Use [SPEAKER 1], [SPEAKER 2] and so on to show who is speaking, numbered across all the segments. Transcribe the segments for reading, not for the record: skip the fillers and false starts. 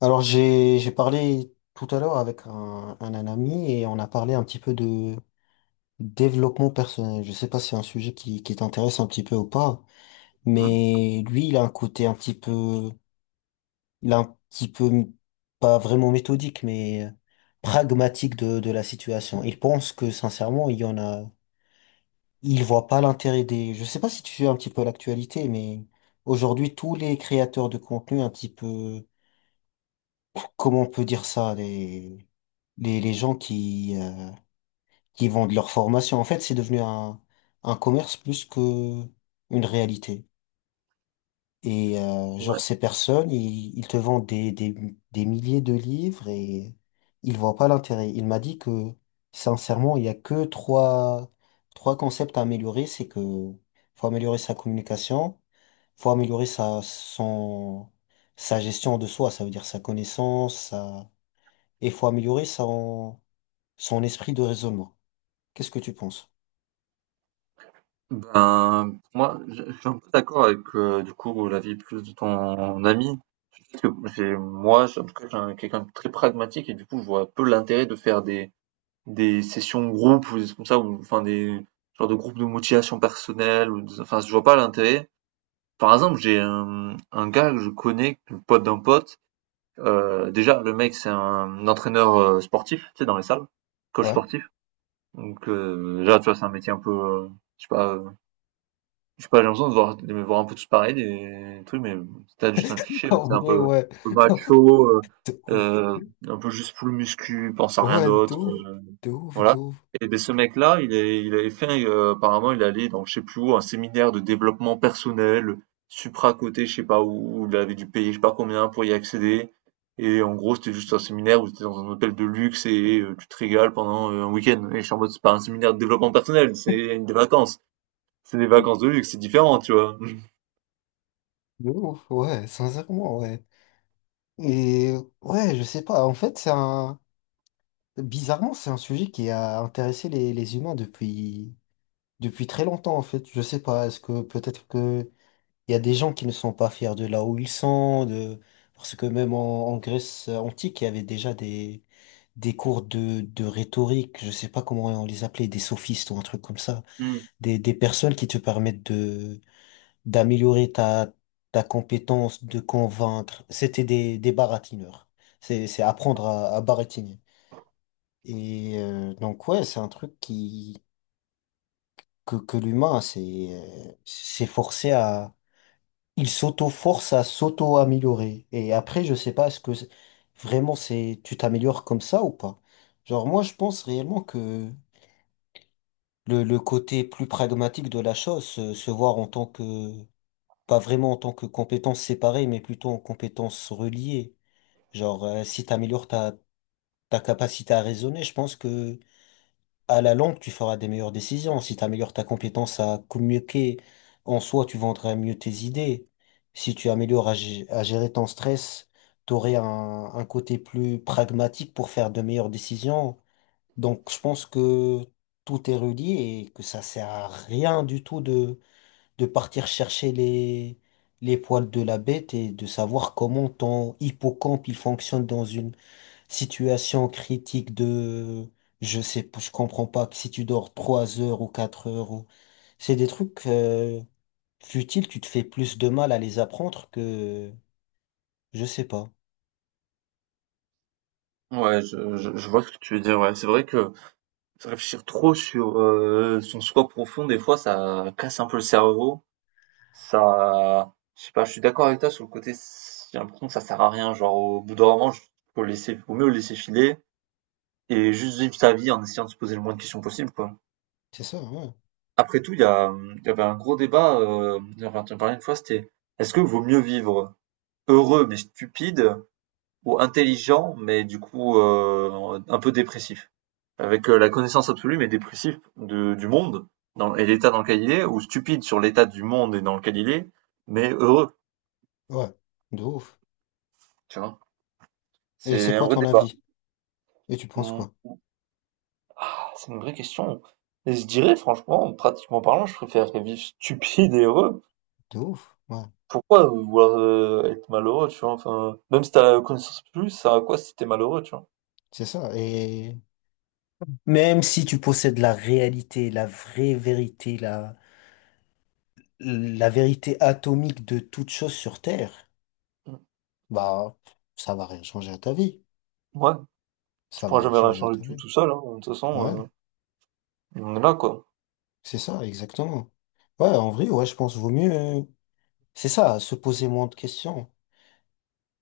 [SPEAKER 1] Alors j'ai parlé tout à l'heure avec un ami et on a parlé un petit peu de développement personnel. Je sais pas si c'est un sujet qui t'intéresse un petit peu ou pas,
[SPEAKER 2] Mmh.
[SPEAKER 1] mais lui il a un côté un petit peu il a un petit peu pas vraiment méthodique mais pragmatique de la situation. Il pense que sincèrement il y en a il voit pas l'intérêt des. Je sais pas si tu suis un petit peu l'actualité, mais aujourd'hui tous les créateurs de contenu un petit peu comment on peut dire ça, les gens qui qui vendent leur formation. En fait, c'est devenu un commerce plus que une réalité. Et genre,
[SPEAKER 2] Ouais.
[SPEAKER 1] ces personnes, ils te vendent des milliers de livres et ils voient pas l'intérêt. Il m'a dit que, sincèrement, il y a que trois concepts à améliorer. C'est que faut améliorer sa communication, faut améliorer sa sa gestion de soi, ça veut dire sa connaissance, et il faut améliorer son esprit de raisonnement. Qu'est-ce que tu penses?
[SPEAKER 2] Ben, pour moi, je suis un peu d'accord avec du coup l'avis plus de ton ami, parce que en tout cas, quelqu'un de très pragmatique et du coup, je vois peu l'intérêt de faire des sessions groupes ou des choses comme ça, ou enfin des genre de groupes de motivation personnelle enfin, je vois pas l'intérêt. Par exemple, j'ai un gars que je connais, le pote d'un pote. Déjà, le mec, c'est un entraîneur sportif, tu sais, dans les salles, coach
[SPEAKER 1] Ouais.
[SPEAKER 2] sportif. Donc déjà, tu vois, c'est un métier un peu, je sais pas je sais pas, j'ai l'impression de voir de me voir un peu tous pareils, des trucs, mais c'était juste un cliché, mais
[SPEAKER 1] En
[SPEAKER 2] tu
[SPEAKER 1] vrai,
[SPEAKER 2] un
[SPEAKER 1] ouais.
[SPEAKER 2] peu macho,
[SPEAKER 1] De ouf.
[SPEAKER 2] heu, un peu juste full muscu, pense à rien
[SPEAKER 1] Ouais, de
[SPEAKER 2] d'autre,
[SPEAKER 1] ouf, de ouf, de
[SPEAKER 2] voilà.
[SPEAKER 1] ouf,
[SPEAKER 2] Et ben ce mec-là, il avait fait, apparemment il allait dans je sais plus où, un séminaire de développement personnel, supra-coté, je sais pas où, il avait dû payer je sais pas combien pour y accéder et en gros, c'était juste un séminaire où tu étais dans un hôtel de luxe et tu te régales pendant, un week-end et je suis en mode: «C'est pas un séminaire de développement personnel, c'est des vacances». C'est des vacances de luxe, c'est différent, tu vois?
[SPEAKER 1] de ouf. Ouais, sincèrement, ouais. Et ouais, je sais pas. En fait, c'est un. Bizarrement, c'est un sujet qui a intéressé les humains depuis, depuis très longtemps, en fait. Je sais pas. Est-ce que peut-être que il y a des gens qui ne sont pas fiers de là où ils sont, de, parce que même en Grèce antique, il y avait déjà des cours de rhétorique, je sais pas comment on les appelait, des sophistes ou un truc comme ça,
[SPEAKER 2] Mmh.
[SPEAKER 1] des personnes qui te permettent de d'améliorer ta compétence, de convaincre. C'était des baratineurs. C'est apprendre à baratiner. Et donc ouais, c'est un truc qui que l'humain s'est s'est forcé à il s'auto-force à s'auto-améliorer. Et après, je sais pas, est-ce que vraiment c'est tu t'améliores comme ça ou pas? Genre moi, je pense réellement que le côté plus pragmatique de la chose, se voir en tant que, pas vraiment en tant que compétences séparées, mais plutôt en compétences reliées. Genre, si t'améliores ta capacité à raisonner, je pense que à la longue, tu feras des meilleures décisions. Si tu améliores ta compétence à communiquer, en soi, tu vendras mieux tes idées. Si tu améliores à gérer ton stress, tu aurais un côté plus pragmatique pour faire de meilleures décisions. Donc, je pense que tout est relié et que ça sert à rien du tout de partir chercher les poils de la bête et de savoir comment ton hippocampe il fonctionne dans une situation critique de, je sais, pas, je comprends pas que si tu dors trois heures ou quatre heures ou, c'est des trucs futiles, tu te fais plus de mal à les apprendre que, je sais pas.
[SPEAKER 2] Ouais, je vois ce que tu veux dire. Ouais, c'est vrai que réfléchir trop sur son soi profond, des fois, ça casse un peu le cerveau. Ça, je sais pas, je suis d'accord avec toi sur le côté. J'ai l'impression que ça sert à rien. Genre, au bout d'un moment, faut laisser, faut mieux le laisser filer et juste vivre sa vie en essayant de se poser le moins de questions possible, quoi.
[SPEAKER 1] C'est ça, ouais.
[SPEAKER 2] Après tout, il y a, il y avait un gros débat. J'en parlais une fois, c'était est-ce que vaut mieux vivre heureux mais stupide ou intelligent, mais du coup un peu dépressif, avec la connaissance absolue mais dépressif de, du monde dans, et l'état dans lequel il est, ou stupide sur l'état du monde et dans lequel il est, mais heureux,
[SPEAKER 1] Ouais, de ouf.
[SPEAKER 2] tu vois.
[SPEAKER 1] Et c'est
[SPEAKER 2] C'est un
[SPEAKER 1] quoi
[SPEAKER 2] vrai
[SPEAKER 1] ton
[SPEAKER 2] débat.
[SPEAKER 1] avis? Et tu penses
[SPEAKER 2] Hmm.
[SPEAKER 1] quoi?
[SPEAKER 2] Ah, c'est une vraie question. Et je dirais, franchement, pratiquement parlant, je préfère vivre stupide et heureux.
[SPEAKER 1] De ouf, ouais.
[SPEAKER 2] Pourquoi vouloir être malheureux, tu vois? Enfin, même si t'as la connaissance plus, ça à quoi si t'es malheureux, tu vois?
[SPEAKER 1] C'est ça. Et même si tu possèdes la réalité, la vraie vérité, la vérité atomique de toute chose sur Terre,
[SPEAKER 2] Hmm.
[SPEAKER 1] bah, ça va rien changer à ta vie.
[SPEAKER 2] Ouais, tu
[SPEAKER 1] Ça va
[SPEAKER 2] pourras
[SPEAKER 1] rien
[SPEAKER 2] jamais rien
[SPEAKER 1] changer à
[SPEAKER 2] changer
[SPEAKER 1] ta vie.
[SPEAKER 2] tout seul, hein. De toute
[SPEAKER 1] Ouais,
[SPEAKER 2] façon, on est là, quoi.
[SPEAKER 1] c'est ça, exactement. Ouais, en vrai, ouais, je pense vaut mieux. C'est ça, se poser moins de questions.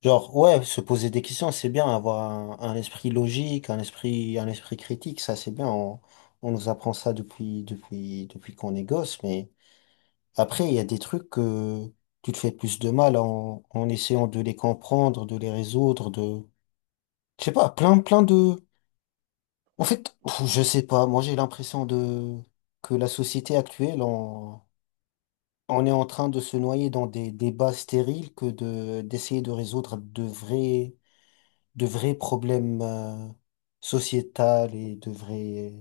[SPEAKER 1] Genre, ouais, se poser des questions, c'est bien, avoir un esprit logique, un esprit critique, ça c'est bien. On nous apprend ça depuis qu'on est gosse, mais après, il y a des trucs que tu te fais plus de mal en essayant de les comprendre, de les résoudre, de, je sais pas, plein de. En fait, pff, je sais pas, moi j'ai l'impression de que la société actuelle, on est en train de se noyer dans des débats stériles que de d'essayer de résoudre de vrais problèmes sociétals et de vrais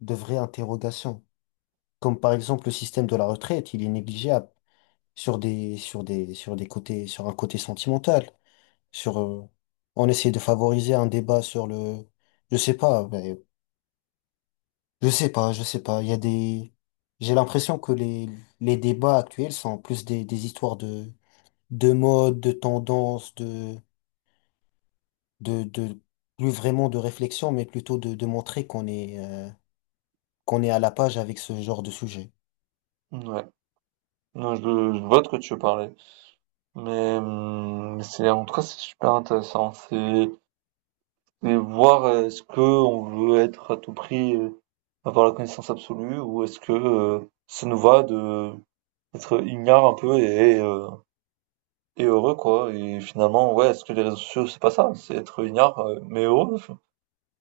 [SPEAKER 1] de vraies interrogations. Comme par exemple le système de la retraite, il est négligeable sur des côtés sur un côté sentimental. Sur on essaie de favoriser un débat sur le je sais pas ben, je sais pas il y a des j'ai l'impression que les débats actuels sont plus des histoires de mode, de tendance, de plus vraiment de réflexion, mais plutôt de montrer qu'on est à la page avec ce genre de sujet.
[SPEAKER 2] Ouais. Non, je vois de quoi tu veux parler. Mais c'est en tout cas c'est super intéressant. C'est voir est-ce que on veut être à tout prix avoir la connaissance absolue ou est-ce que ça nous va de être ignare un peu et heureux quoi. Et finalement ouais est-ce que les réseaux sociaux c'est pas ça, c'est être ignare mais heureux, enfin,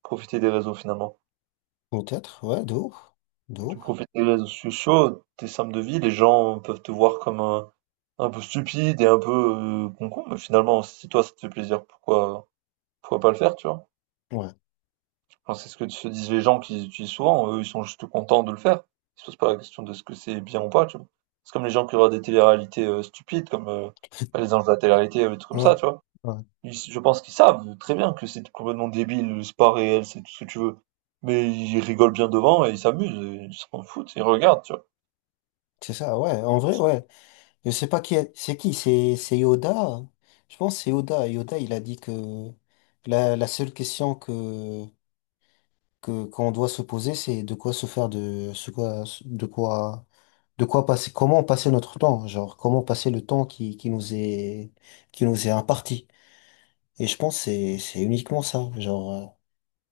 [SPEAKER 2] profiter des réseaux finalement.
[SPEAKER 1] Peut-être, ouais, de ouf, de
[SPEAKER 2] Tu
[SPEAKER 1] ouf.
[SPEAKER 2] profites des réseaux sociaux, tes sommes de vie, les gens peuvent te voir comme un peu stupide et un peu, con-con, mais finalement, si toi ça te fait plaisir, pourquoi pas le faire, tu vois?
[SPEAKER 1] Ouais,
[SPEAKER 2] Enfin, c'est ce que se disent les gens qui les utilisent souvent, eux, ils sont juste contents de le faire. Ils se posent pas la question de ce que c'est bien ou pas, tu vois? C'est comme les gens qui regardent des téléréalités, stupides comme, bah, Les Anges de la télé-réalité, des trucs comme ça,
[SPEAKER 1] ouais,
[SPEAKER 2] tu vois?
[SPEAKER 1] ouais.
[SPEAKER 2] Ils Je pense qu'ils savent très bien que c'est complètement débile, c'est pas réel, c'est tout ce que tu veux, mais ils rigolent bien devant et ils s'amusent et ils s'en foutent, ils regardent, tu vois?
[SPEAKER 1] C'est ça, ouais, en vrai, ouais. Je sais pas qui est, c'est qui, c'est Yoda, hein. Je pense que c'est Yoda. Yoda, il a dit que la seule question que qu'on doit se poser, c'est de quoi se faire de ce quoi de quoi de quoi passer comment passer notre temps, genre comment passer le temps qui nous est imparti. Et je pense que c'est uniquement ça, genre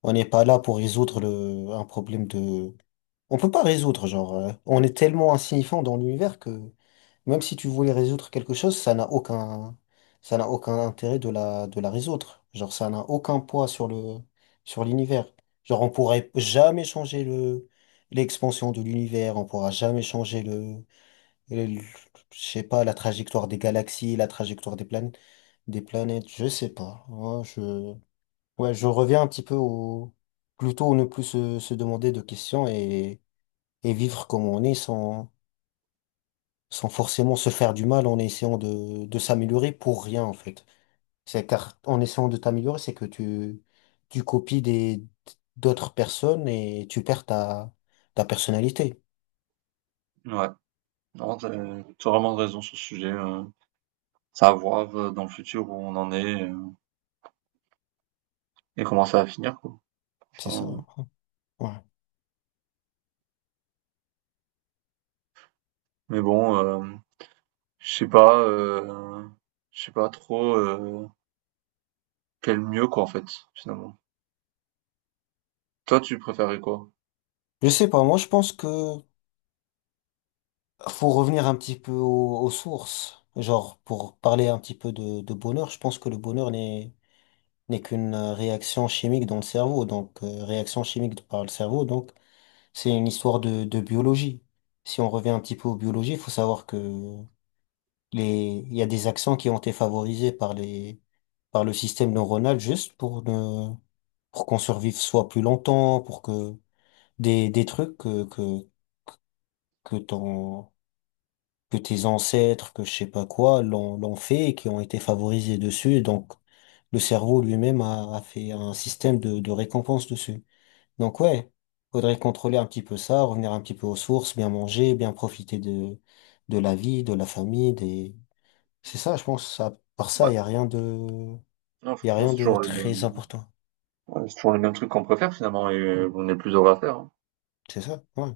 [SPEAKER 1] on n'est pas là pour résoudre le un problème de on peut pas résoudre genre on est tellement insignifiant dans l'univers que même si tu voulais résoudre quelque chose, ça n'a aucun intérêt de de la résoudre. Genre, ça n'a aucun poids sur le, sur l'univers. Genre, on pourrait jamais changer le, l'expansion de l'univers, on pourra jamais changer le- le- je sais pas, la trajectoire des galaxies, la trajectoire des planètes, je sais pas. Ouais, je reviens un petit peu au, plutôt ne plus se demander de questions et vivre comme on est sans forcément se faire du mal en essayant de s'améliorer pour rien en fait. C'est car en essayant de t'améliorer, c'est que tu copies des d'autres personnes et tu perds ta personnalité.
[SPEAKER 2] Ouais, non, t'as as vraiment raison sur ce sujet, c'est à voir, dans le futur où on en est. Et comment ça va finir, quoi.
[SPEAKER 1] C'est ça,
[SPEAKER 2] Enfin,
[SPEAKER 1] hein. Ouais.
[SPEAKER 2] mais bon, je sais pas, euh, je sais pas trop quel mieux, quoi, en fait, finalement. Toi, tu préférais quoi?
[SPEAKER 1] Je sais pas, moi je pense que faut revenir un petit peu aux sources. Genre, pour parler un petit peu de bonheur, je pense que le bonheur n'est n'est qu'une réaction chimique dans le cerveau, donc réaction chimique par le cerveau, donc c'est une histoire de biologie. Si on revient un petit peu aux biologies, il faut savoir que les, il y a des accents qui ont été favorisés par les, par le système neuronal juste pour ne, pour qu'on survive soit plus longtemps, pour que des, des trucs que, que, que ton, que tes ancêtres, que je sais pas quoi, l'ont fait et qui ont été favorisés dessus. Et donc, le cerveau lui-même a fait un système de récompense dessus. Donc ouais, faudrait contrôler un petit peu ça, revenir un petit peu aux sources, bien manger, bien profiter de la vie, de la famille, des. C'est ça, je pense, ça, par ça,
[SPEAKER 2] Ouais.
[SPEAKER 1] il y a rien de,
[SPEAKER 2] Non,
[SPEAKER 1] il y a
[SPEAKER 2] franchement,
[SPEAKER 1] rien
[SPEAKER 2] c'est
[SPEAKER 1] de
[SPEAKER 2] toujours les
[SPEAKER 1] très
[SPEAKER 2] mêmes,
[SPEAKER 1] important.
[SPEAKER 2] ouais, c'est toujours les mêmes trucs qu'on préfère, finalement, et on est plus heureux à faire. Hein.
[SPEAKER 1] C'est ça, ouais.